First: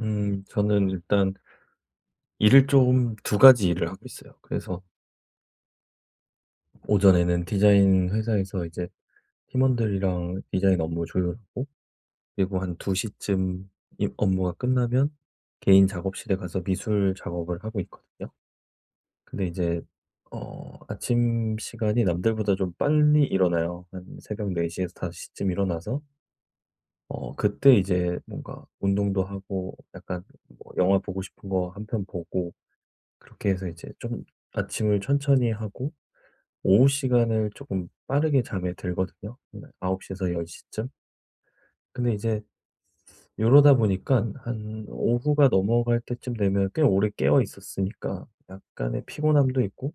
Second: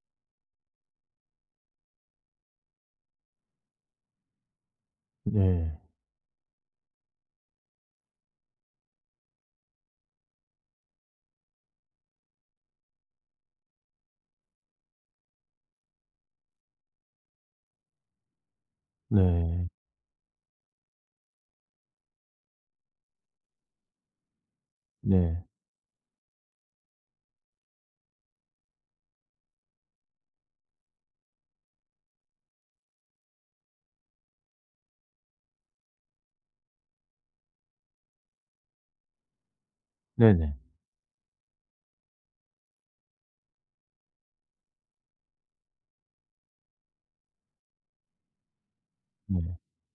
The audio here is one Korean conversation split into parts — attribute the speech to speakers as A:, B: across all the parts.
A: 저는 일단 일을 좀 두 가지 일을 하고 있어요. 그래서
B: 네.
A: 오전에는 디자인 회사에서 이제 팀원들이랑 디자인 업무 조율하고, 그리고 한 2 시쯤 이 업무가 끝나면 개인 작업실에 가서 미술 작업을 하고 있거든요. 근데
B: 네.
A: 이제 아침 시간이 남들보다 좀 빨리 일어나요. 한 새벽 4 시에서 5
B: 네.
A: 시쯤 일어나서 그때 이제 뭔가 운동도 하고, 약간 뭐 영화 보고 싶은 거 한 편 보고, 그렇게 해서 이제 좀 아침을 천천히 하고 오후 시간을 조금 빠르게 잠에 들거든요. 아, 9시에서
B: 네네.
A: 10시쯤. 근데 이제 이러다 보니까 한 오후가 넘어갈 때쯤 되면 꽤 오래 깨어 있었으니까 약간의
B: 네.
A: 피곤함도 있고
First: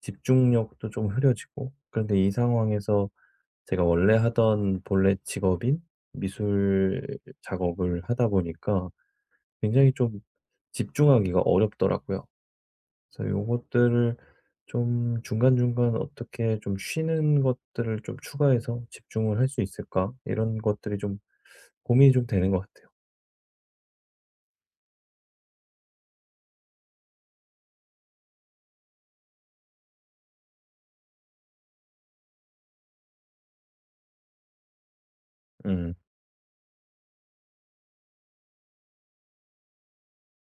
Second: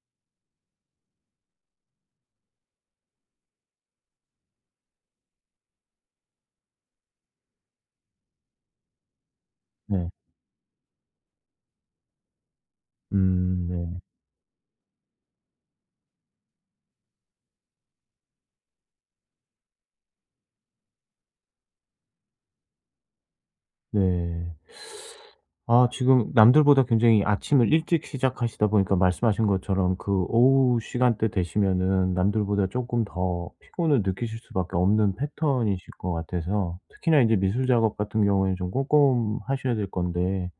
A: 집중력도 좀 흐려지고, 그런데 이 상황에서 제가 원래 하던 본래 직업인 미술 작업을 하다 보니까 굉장히
B: 네.
A: 좀 집중하기가 어렵더라고요. 그래서
B: 네.
A: 요것들을 좀 중간중간 어떻게 좀 쉬는 것들을 좀 추가해서 집중을 할 수 있을까? 이런 것들이 좀 고민이 좀 되는 것 같아요.
B: 네. 아 지금 남들보다 굉장히 아침을 일찍 시작하시다 보니까 말씀하신 것처럼 그 오후 시간대 되시면은 남들보다 조금 더 피곤을 느끼실 수밖에 없는 패턴이실
A: 음.
B: 것 같아서 특히나 이제 미술 작업 같은 경우에는 좀 꼼꼼하셔야 될 건데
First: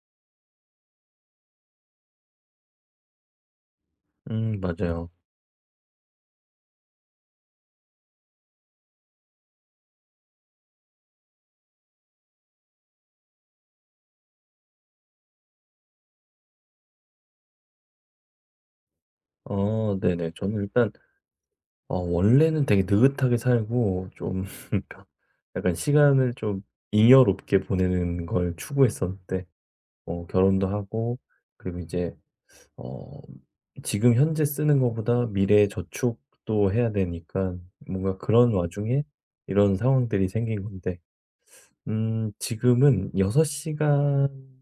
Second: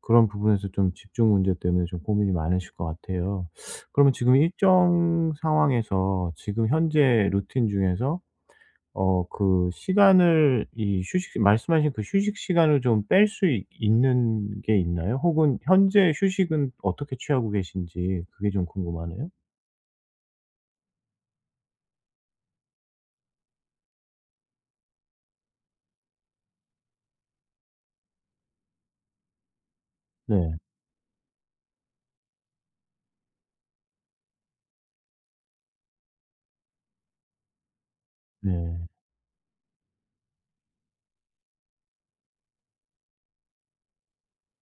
B: 그런 부분에서 좀 집중 문제 때문에 좀 고민이 많으실 것 같아요. 그러면 지금
A: 맞아요.
B: 일정 상황에서 지금 현재 루틴 중에서 그 시간을 이 휴식 말씀하신 그 휴식 시간을 좀 뺄 수 있는 게 있나요? 혹은 현재 휴식은 어떻게 취하고 계신지 그게 좀 궁금하네요.
A: 어, 네네. 저는 일단 원래는 되게 느긋하게 살고 좀 약간 시간을 좀 잉여롭게 보내는 걸 추구했었는데,
B: 네.
A: 결혼도 하고, 그리고 이제 어 지금 현재 쓰는 것보다 미래에 저축도 해야 되니까, 뭔가 그런
B: 네.
A: 와중에 이런 상황들이 생긴 건데 지금은 6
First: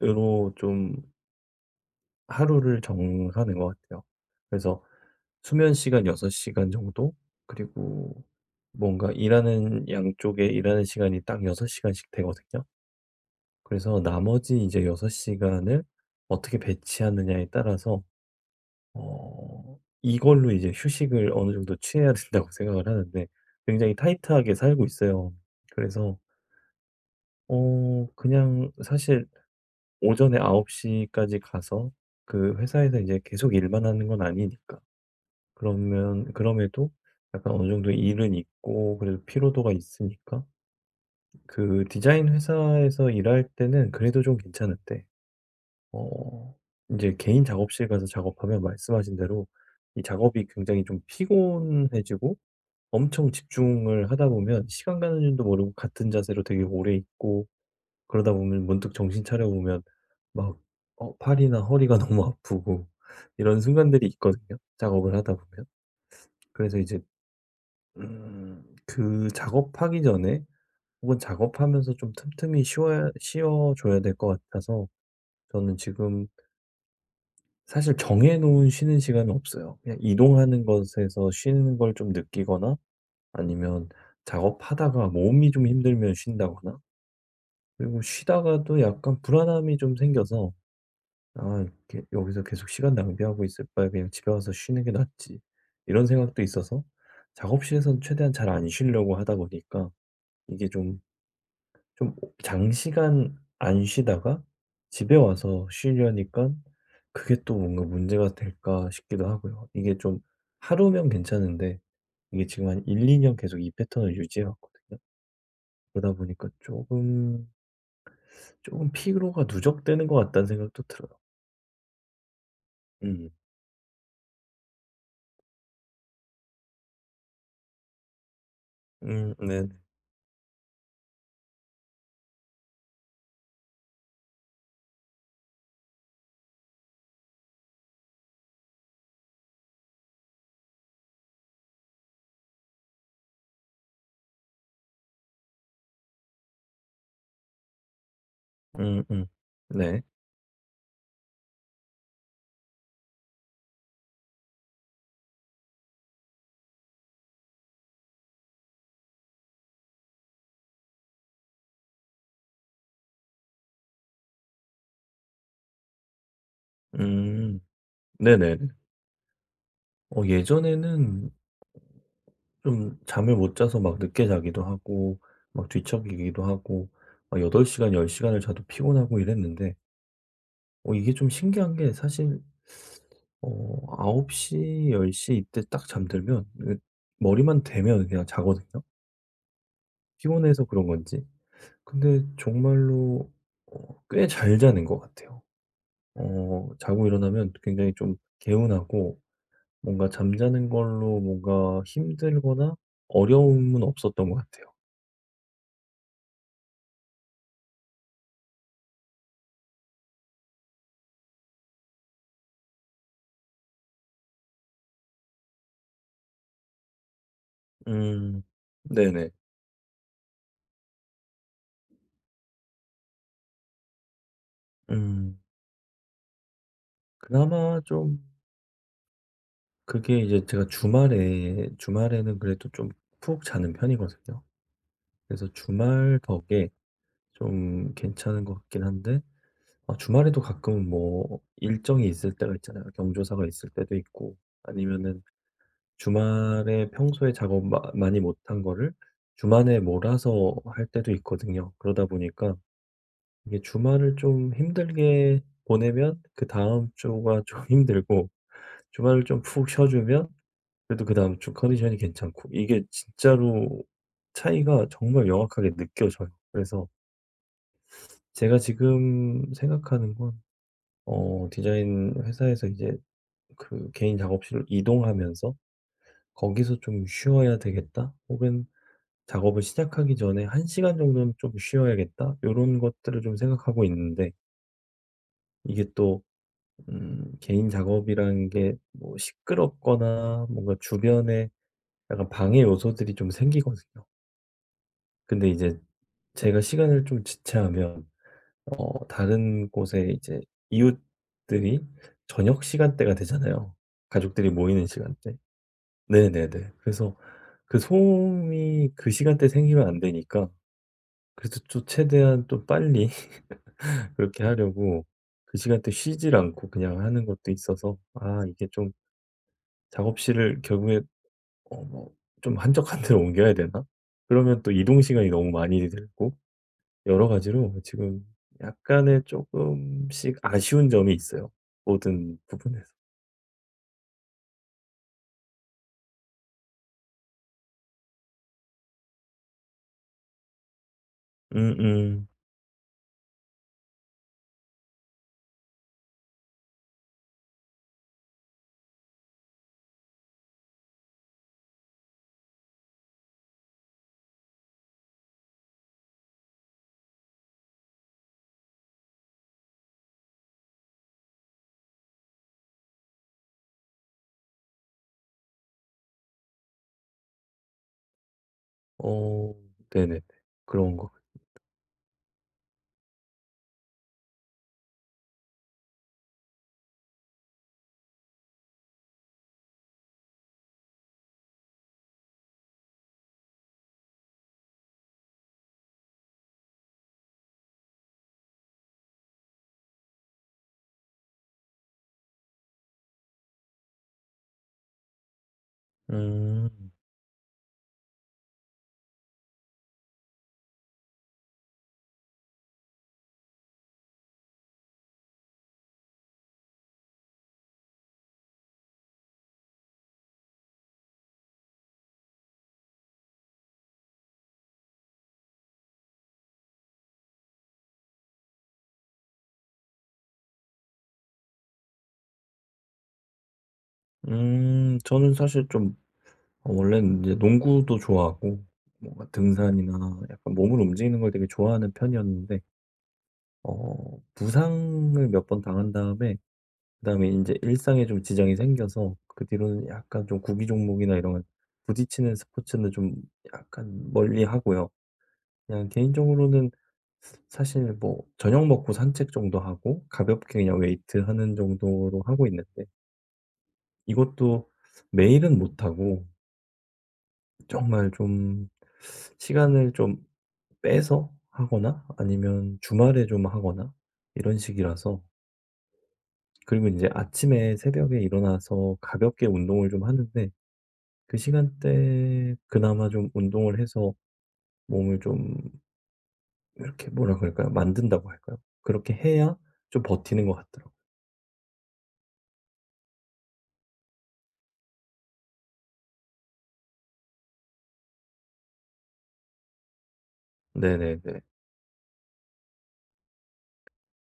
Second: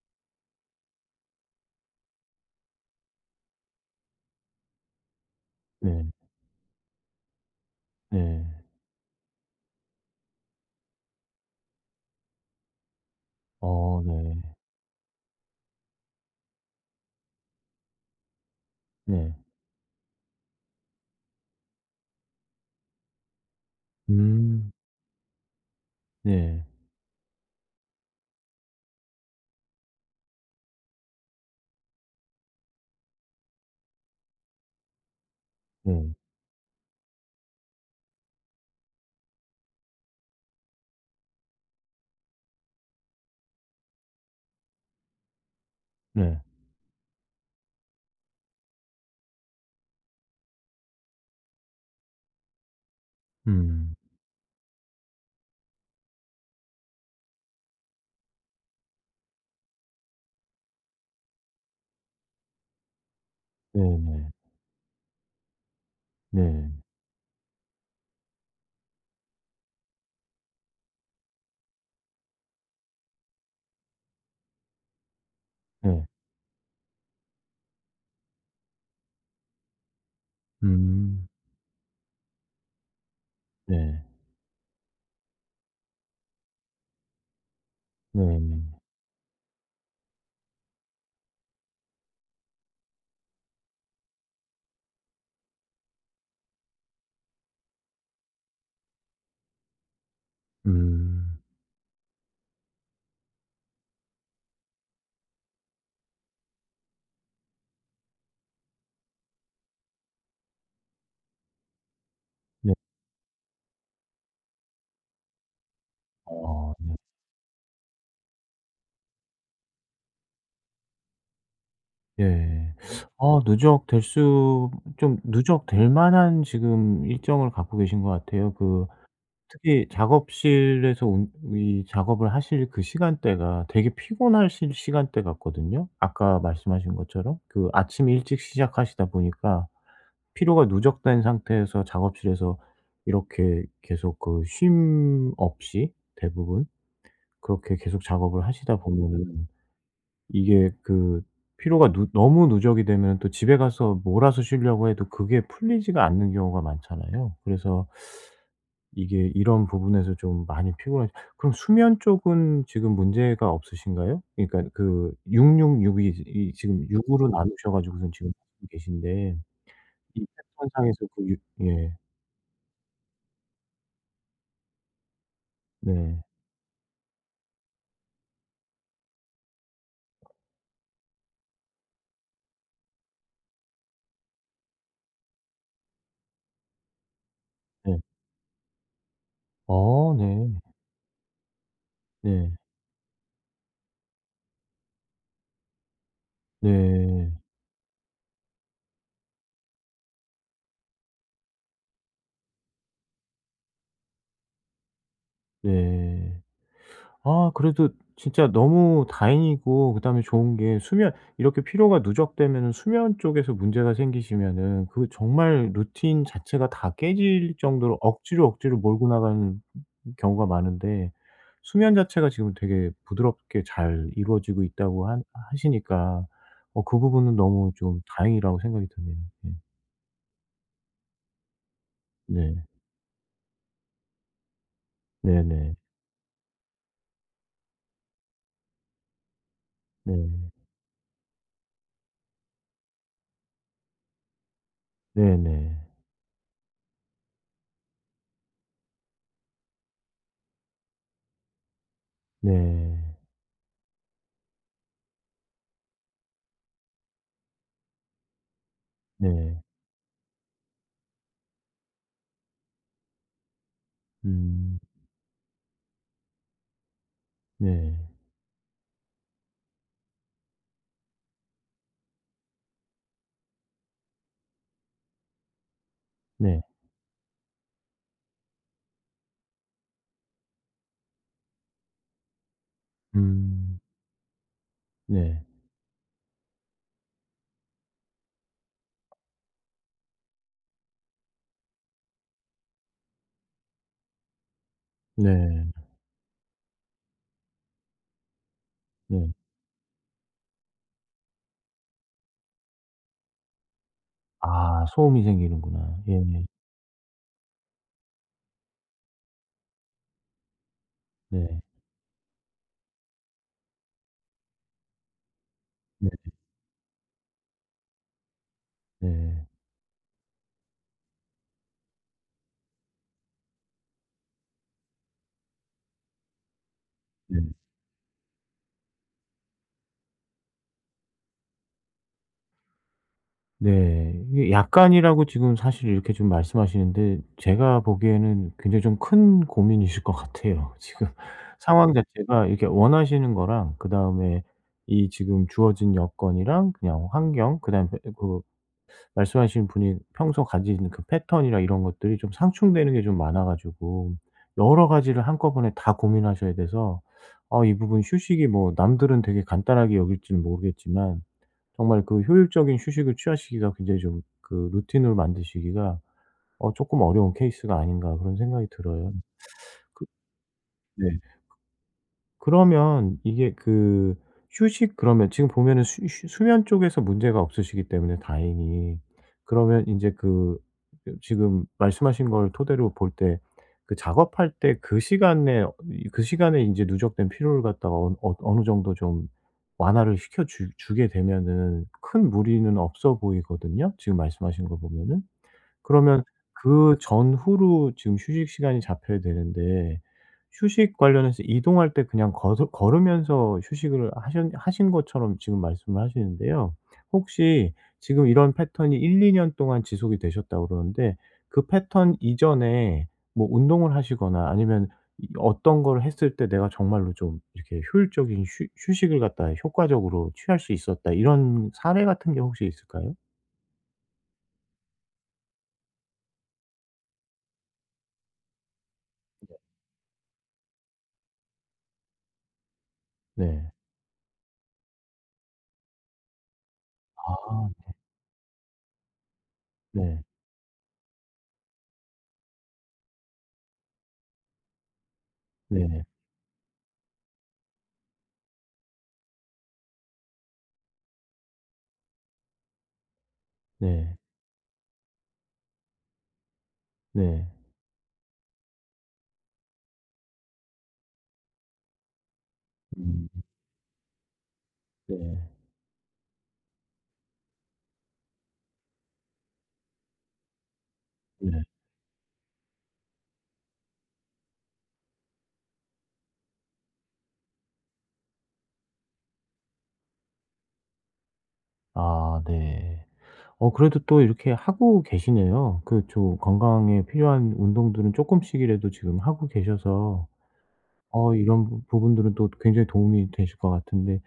A: 시간으로 좀 하루를 정하는 것 같아요. 그래서 수면 시간
B: 네.
A: 6 시간 정도, 그리고
B: 네.
A: 뭔가 일하는, 양쪽에 일하는 시간이 딱 6 시간씩 되거든요.
B: 어
A: 그래서
B: 네.
A: 나머지 이제 6 시간을 어떻게 배치하느냐에 따라서
B: 네.
A: 이걸로 이제 휴식을 어느 정도 취해야 된다고 생각을 하는데, 굉장히 타이트하게
B: 음
A: 살고 있어요. 그래서
B: 네.
A: 그냥 사실 오전에 9홉시 까지 가서, 그 회사에서 이제 계속 일만 하는 건 아니니까,
B: 네.
A: 그러면 그럼에도 약간 어느 정도 일은 있고 그래도 피로도가 있으니까 그 디자인 회사에서 일할 때는 그래도 좀 괜찮은데,
B: 네.
A: 어 이제 개인 작업실 가서 작업하면 말씀하신 대로 이 작업이 굉장히 좀 피곤해지고, 엄청
B: 음.
A: 집중을 하다 보면 시간 가는 줄도 모르고 같은 자세로 되게 오래 있고, 그러다 보면 문득 정신 차려 보면 막 팔이나 허리가 너무 아프고, 이런 순간들이
B: 네네.
A: 있거든요, 작업을 하다 보면.
B: 네. 네.
A: 그래서 이제 그 작업하기 전에 혹은 작업하면서 좀 틈틈이 쉬어 쉬어 줘야 될 것 같아서, 저는
B: 네.
A: 지금 사실 정해 놓은 쉬는 시간은 없어요. 그냥 이동하는
B: 음.
A: 것에서 쉬는 걸 좀 느끼거나, 아니면
B: 네.
A: 작업하다가 몸이 좀 힘들면 쉰다거나, 그리고
B: 네네.
A: 쉬다가도 약간 불안함이 좀 생겨서 "아, 이렇게 여기서 계속 시간 낭비하고 있을 바에 그냥 집에 와서 쉬는 게 낫지." 이런 생각도 있어서 작업실에서는 최대한 잘 안 쉬려고 하다 보니까, 이게 좀
B: 음.
A: 좀 장시간 안 쉬다가 집에 와서 쉬려니까 그게 또 뭔가 문제가 될까 싶기도 하고요. 이게 좀 하루면 괜찮은데, 이게 지금
B: 네.
A: 한 1~2년 계속 이 패턴을 유지해 왔거든요. 그러다 보니까
B: 어.
A: 조금 "피로가 누적되는 것 같다."는 생각도 들어요.
B: 예.
A: 음.
B: 아 누적될 수 좀 누적될 만한 지금 일정을 갖고 계신 것 같아요. 그
A: 음, 네.
B: 특히 작업실에서 운 이 작업을 하실 그 시간대가 되게 피곤하실 시간대 같거든요. 아까 말씀하신 것처럼 그 아침 일찍 시작하시다 보니까 피로가 누적된 상태에서 작업실에서 이렇게 계속 그 쉼 없이 대부분 그렇게 계속 작업을 하시다
A: 음,
B: 보면은
A: 네.
B: 이게 그 피로가 누 너무 누적이 되면 또 집에 가서 몰아서 쉬려고 해도 그게 풀리지가 않는 경우가 많잖아요. 그래서 이게 이런 부분에서 좀 많이 피곤하. 그럼 수면 쪽은 지금 문제가 없으신가요? 그러니까 그 666 이 지금 6 으로
A: 음.
B: 나누셔 가지고선 지금 하시고
A: 네네네.
B: 계신데 이 패턴상에서 그
A: 예전에는
B: 육. 예.
A: 좀 잠을 못 자서 막 늦게 자기도 하고 막
B: 네.
A: 뒤척이기도 하고 막 8시간, 10시간을 자도 피곤하고 이랬는데, 이게 좀 신기한 게, 사실 어9홉시1 0 이때 딱 잠들면 그, 머리만
B: 네.
A: 대면 그냥 자거든요.
B: 어 네.
A: 피곤해서 그런 건지. 근데
B: 네.
A: 정말로 꽤 잘 자는 것 같아요. 자고
B: 네.
A: 일어나면 굉장히 좀 개운하고, 뭔가 잠자는 걸로 뭔가 힘들거나 어려움은 없었던 것 같아요.
B: 네. 아 그래도 진짜 너무 다행이고 그다음에 좋은 게 수면 이렇게 피로가 누적되면은 수면 쪽에서 문제가 생기시면은 그 정말 루틴 자체가 다 깨질 정도로
A: 음.
B: 억지로, 억지로 몰고
A: 네네.
B: 나가는 경우가 많은데 수면 자체가 지금 되게 부드럽게 잘 이루어지고 있다고 하,
A: 음.
B: 하시니까 어 그 부분은 너무
A: 그나마
B: 좀
A: 좀
B: 다행이라고 생각이 드네요. 예.
A: 그게 이제, 제가 주말에는
B: 네.
A: 그래도 좀 푹 자는 편이거든요. 그래서
B: 네네.
A: 주말 덕에 좀 괜찮은 것 같긴 한데, 아,
B: 네.
A: 주말에도 가끔 뭐 일정이 있을 때가 있잖아요. 경조사가 있을 때도 있고, 아니면은
B: 네네.
A: 주말에 평소에 작업 마 많이 못한 거를 주말에 몰아서 할 때도 있거든요. 그러다 보니까
B: 네.
A: 이게 주말을 좀 힘들게 보내면 그다음 주가 좀 힘들고, 주말을
B: 네. 네,
A: 좀
B: 네,
A: 푹 쉬어 주면 그래도 그다음 주 컨디션이 괜찮고, 이게 진짜로
B: 음.
A: 차이가 정말 명확하게 느껴져요. 그래서
B: 네.
A: 제가 지금 생각하는 건, 디자인 회사에서 이제 그 개인 작업실로 이동하면서
B: 네.
A: "거기서 좀 쉬어야 되겠다." 혹은 "작업을 시작하기 전에 한 시간 정도는 좀 쉬어야겠다." 요런 것들을 좀
B: 음.
A: 생각하고 있는데,
B: 네.
A: 이게 또 개인 작업이라는 게 뭐 시끄럽거나 뭔가 주변에 약간 방해 요소들이 좀 생기거든요. 근데
B: 네.
A: 이제 제가 시간을 좀 지체하면
B: 네.
A: 다른 곳에 이제 이웃들이, 저녁 시간대가 되잖아요. 가족들이
B: 아
A: 모이는
B: 소음이
A: 시간대.
B: 생기는구나. 예예.
A: 네네네. 그래서 그 소음이 그 시간대 생기면 안 되니까,
B: 네.
A: 그래서 또 최대한 또 빨리 그렇게 하려고 그 시간대
B: 네.
A: 쉬질 않고 그냥 하는 것도 있어서, 아 이게 좀
B: 네.
A: 작업실을 결국에 뭐 좀 한적한 데로 옮겨야 되나? 그러면 또 이동 시간이 너무 많이 들고, 여러
B: 네.
A: 가지로 지금 약간의 조금씩 아쉬운 점이 있어요, 모든 부분에서.
B: 네. 이게 약간이라고 지금 사실 이렇게 좀 말씀하시는데 제가 보기에는 굉장히 좀 큰 고민이실 것 같아요. 지금 상황
A: 음음.
B: 자체가 이렇게 원하시는 거랑 그다음에 이 지금 주어진 여건이랑 그냥 환경 그다음에 그 말씀하신 분이 평소 가지는 그 패턴이나 이런 것들이 좀 상충되는 게 좀 많아 가지고 여러 가지를 한꺼번에 다 고민하셔야 돼서 아 이 부분 휴식이 뭐 남들은 되게 간단하게 여길지는 모르겠지만 정말 그 효율적인 휴식을 취하시기가 굉장히 좀 그 루틴으로 만드시기가 어 쪼끔 어려운 케이스가 아닌가 그런 생각이 들어요.
A: 어,
B: 그
A: 네네네. 그런
B: 네.
A: 거같
B: 그러면 이게 그 휴식 그러면 지금 보면은 수 쉬 수면 쪽에서 문제가 없으시기 때문에 다행히 그러면 인제 그 그 지금 말씀하신 걸 토대로 볼 때 그 작업할 때 그 시간에 어 이 그 시간에 인제 누적된 피로를 갖다가 어느 정도 좀 완화를 시켜 주 주게 되면은 큰 무리는 없어 보이거든요, 지금 말씀하신 거 보면은. 그러면
A: 음.
B: 그 전후로 지금 휴식 시간이 잡혀야 되는데 휴식 관련해서 이동할 때 그냥 걸으면서 휴식을 하셨 하신 것처럼 지금 말씀을 하시는데요. 혹시 지금 이런 패턴이 1-2년 동안 지속이 되셨다고 그러는데 그 패턴 이전에 뭐 운동을 하시거나 아니면 이 어떤 걸 했을 때 '내가 정말로 좀 이렇게 효율적인 휴 휴식을 갖다 효과적으로 취할 수 있었다.' 이런 사례 같은 게 혹시 있을까요?
A: 저는 사실 좀 원래는 이제 농구도 좋아하고, 뭔가 등산이나 약간 몸을 움직이는 걸 되게 좋아하는 편이었는데,
B: 네.
A: 부상을 몇 번 당한 다음에 그다음에 이제
B: 아.
A: 일상에 좀 지장이 생겨서 그 뒤로는
B: 네.
A: 약간 좀 구기 종목이나 이런 건, 부딪히는 스포츠는 좀 약간 멀리하고요. 그냥
B: 네.
A: 개인적으로는 사실 뭐 저녁 먹고 산책 정도 하고 가볍게 그냥 웨이트하는 정도로 하고 있는데,
B: 네.
A: 이것도 매일은 못 하고
B: 네.
A: 정말 좀 시간을 좀 빼서 하거나 아니면 주말에
B: 음.
A: 좀 하거나 이런
B: 네.
A: 식이라서. 그리고 이제 아침에, 새벽에 일어나서 가볍게 운동을 좀 하는데 그
B: 네.
A: 시간대에 그나마 좀 운동을 해서 몸을 좀 이렇게, 뭐라 그럴까요? 만든다고 할까요? 그렇게 해야 좀 버티는 것 같더라고요.
B: 아 네. 어 그래도 또 이렇게 하고 계시네요. 그 조 건강에 필요한 운동들은 쪼끔씩이라도 지금 하고 계셔서 어
A: 네네네.
B: 이런 부 부분들은 또 굉장히 도움이 되실 것 같은데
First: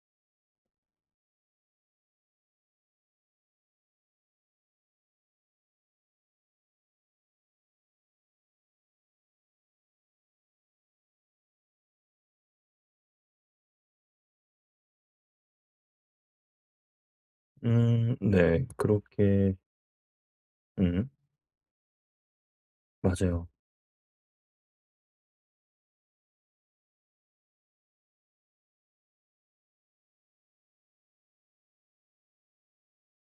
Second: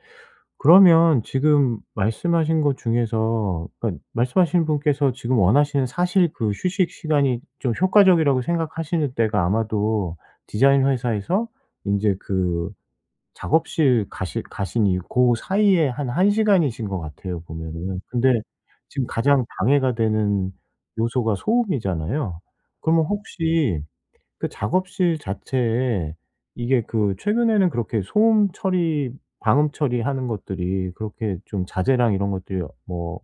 B: 그러면 지금 말씀하신 것 중에서 그러니까 말씀하신 분께서 지금 원하시는 사실 그 휴식 시간이 좀 효과적이라고 생각하시는 때가 아마도 디자인 회사에서 인제 그 작업실 가시 가신 이유 그 사이에 한 1 시간이신 것 같아요 보면은.
A: 음,
B: 근데
A: 네.
B: 지금 가장
A: 그렇게
B: 방해가 되는
A: 음,
B: 요소가 소음이잖아요. 그러면
A: 맞아요.
B: 혹시 그 작업실 자체에 이게 그 최근에는 그렇게 소음 처리 방음 처리하는 것들이 그렇게 좀 자재랑 이런 것들이 뭐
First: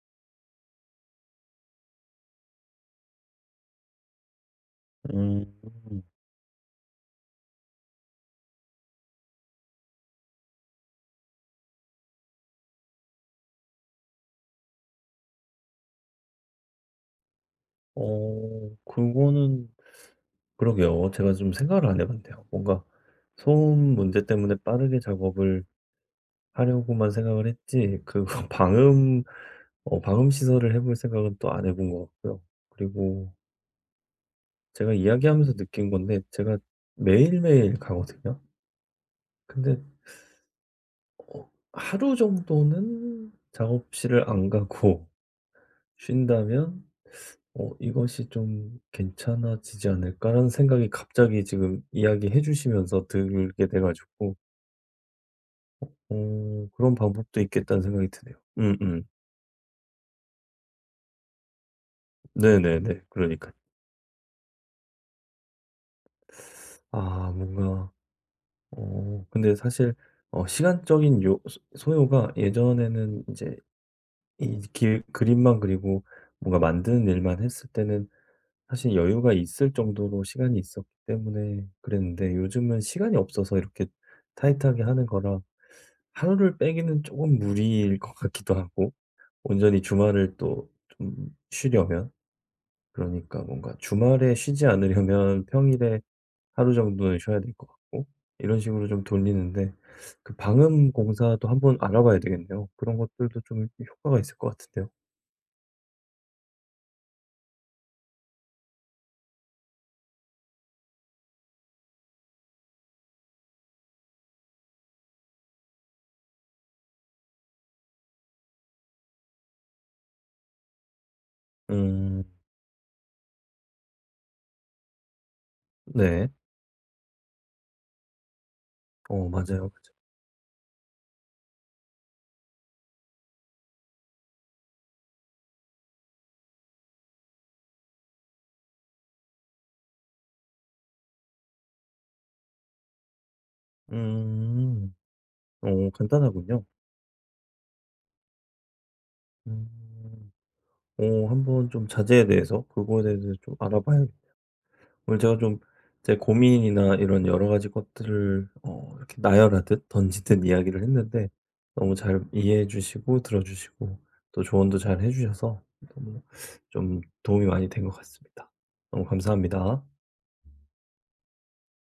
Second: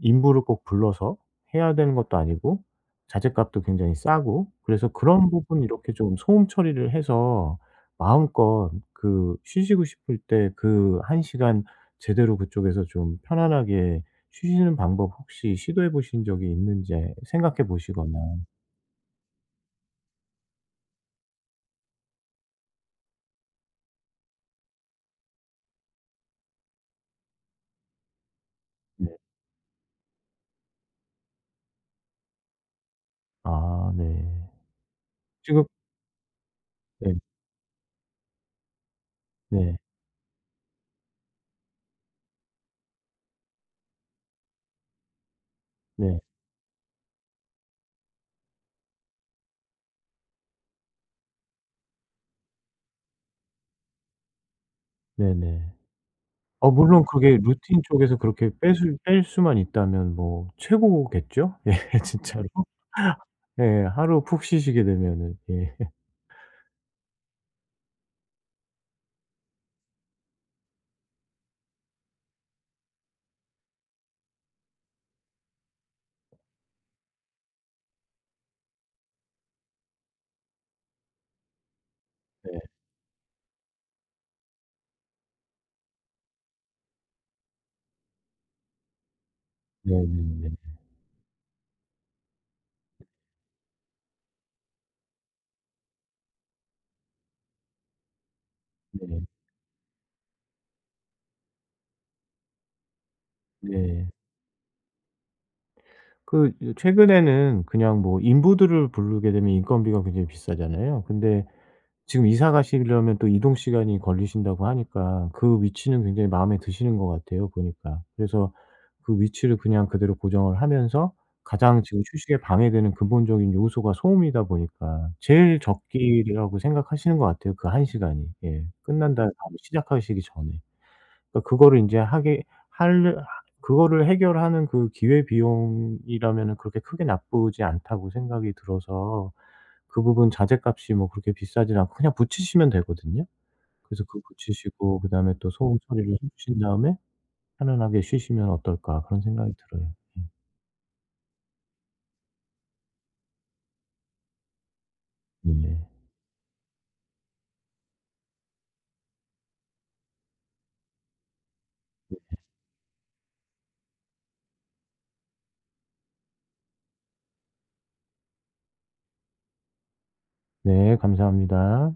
B: 인부를 꼭 불러서 해야 되는 것도 아니고 자재값도 굉장히 싸고 그래서 그런
A: 음.
B: 부분 이렇게 좀 소음 처리를 해서 마음껏 그 쉬시고 싶을 때 그 한 시간 제대로 그쪽에서 좀 편안하게 쉬시는 방법 혹시 시도해 보신 적이 있는지 생각해 보시거나.
A: 그거는 그러게요. 제가 좀 생각을 안 해 봤네요. 뭔가 소음 문제 때문에 빠르게 작업을 하려고만 생각을 했지 그거
B: 네.
A: 방음, 방음 시설을 해볼 생각은 또 안 해본 것 같고요. 그리고
B: 아 네.
A: 제가 이야기하면서
B: 지금
A: 느낀 건데, 제가
B: 네.
A: 매일매일 가거든요.
B: 네.
A: 근데 하루 정도는 작업실을 안 가고
B: 네.
A: 쉰다면, "이것이 좀 괜찮아지지 않을까?"라는 생각이 갑자기 지금 이야기해 주시면서 들게 돼 가지고,
B: 네네. 어
A: "그런
B: 물론 그게
A: 방법도
B: 루틴
A: 있겠다."는 생각이
B: 쪽에서
A: 드네요.
B: 그렇게 뺄 수
A: 음음.
B: 뺄 수만 있다면 뭐 최고겠죠? 예 진짜로.
A: 네네네. 그러니까요.
B: 예. 하루 푹 쉬시게 되면은 예.
A: 아 뭔가 근데 사실 시간적인 요 소 소요가 예전에는 이제 이 길 그림만 그리고, 뭔가 만드는 일만 했을 때는 사실 여유가 있을 정도로 시간이 있었기 때문에 그랬는데,
B: 네.
A: 요즘은 시간이 없어서 이렇게 타이트하게 하는 거라 하루를 빼기는 조금 무리일 것 같기도 하고, 온전히 주말을
B: 네네네. 네.
A: 또 좀 쉬려면, 그러니까 뭔가 주말에 쉬지 않으려면 평일에 하루 정도는 쉬어야 될 것 같고, 이런 식으로 좀
B: 네.
A: 돌리는데. 그 방음 공사도 한번 알아봐야 되겠네요. 그런 것들도 좀
B: 네. 네.
A: 효과가 있을 것 같은데요.
B: 그 요 최근에는 그냥 뭐 인부들을 부르게 되면 인건비가 굉장히 비싸잖아요. 근데 지금 이사 가시려면 또 이동 시간이 걸리신다고 하니까 그 위치는 굉장히 마음에 드시는 것 같아요 보니까. 그래서 그 위치를 그냥 그대로 고정을 하면서 가장 지금
A: 음.
B: 휴식에 방해되는 근본적인 요소가 소음이다 보니까 제일
A: 네.
B: 적기라고 생각하시는 것 같아요 그 한 시간이. 예. 끝난 다음에
A: 맞아요,
B: 바로
A: 맞아요.
B: 시작하시기 전에. 그러니까 그거를 인제 하게 할 그거를 해결하는 그 기회 비용이라면은 그렇게 크게 나쁘지 않다고 생각이 들어서 그 부분 자재값이 뭐 그렇게 비싸지 않고 그냥 붙이시면 되거든요. 그래서 그거
A: 음.
B: 붙이시고 그다음에 또 소음 처리를 해 주신
A: 간단하군요.
B: 다음에 '편안하게 쉬시면 어떨까.' 그런 생각이 들어요. 음.
A: 음. 한번 좀 자제에 대해서, 그거에 대해서 좀 알아봐야겠다. 오늘 제가 좀
B: 네네.
A: 제 고민이나 이런 여러 가지 것들을 이렇게 나열하듯 던지듯 이야기를 했는데, 너무 잘 이해해 주시고 들어 주시고, 또 조언도 잘 해 주셔서 너무 좀 도움이 많이 된 것 같습니다. 너무 감사합니다.
B: 네 감사합니다.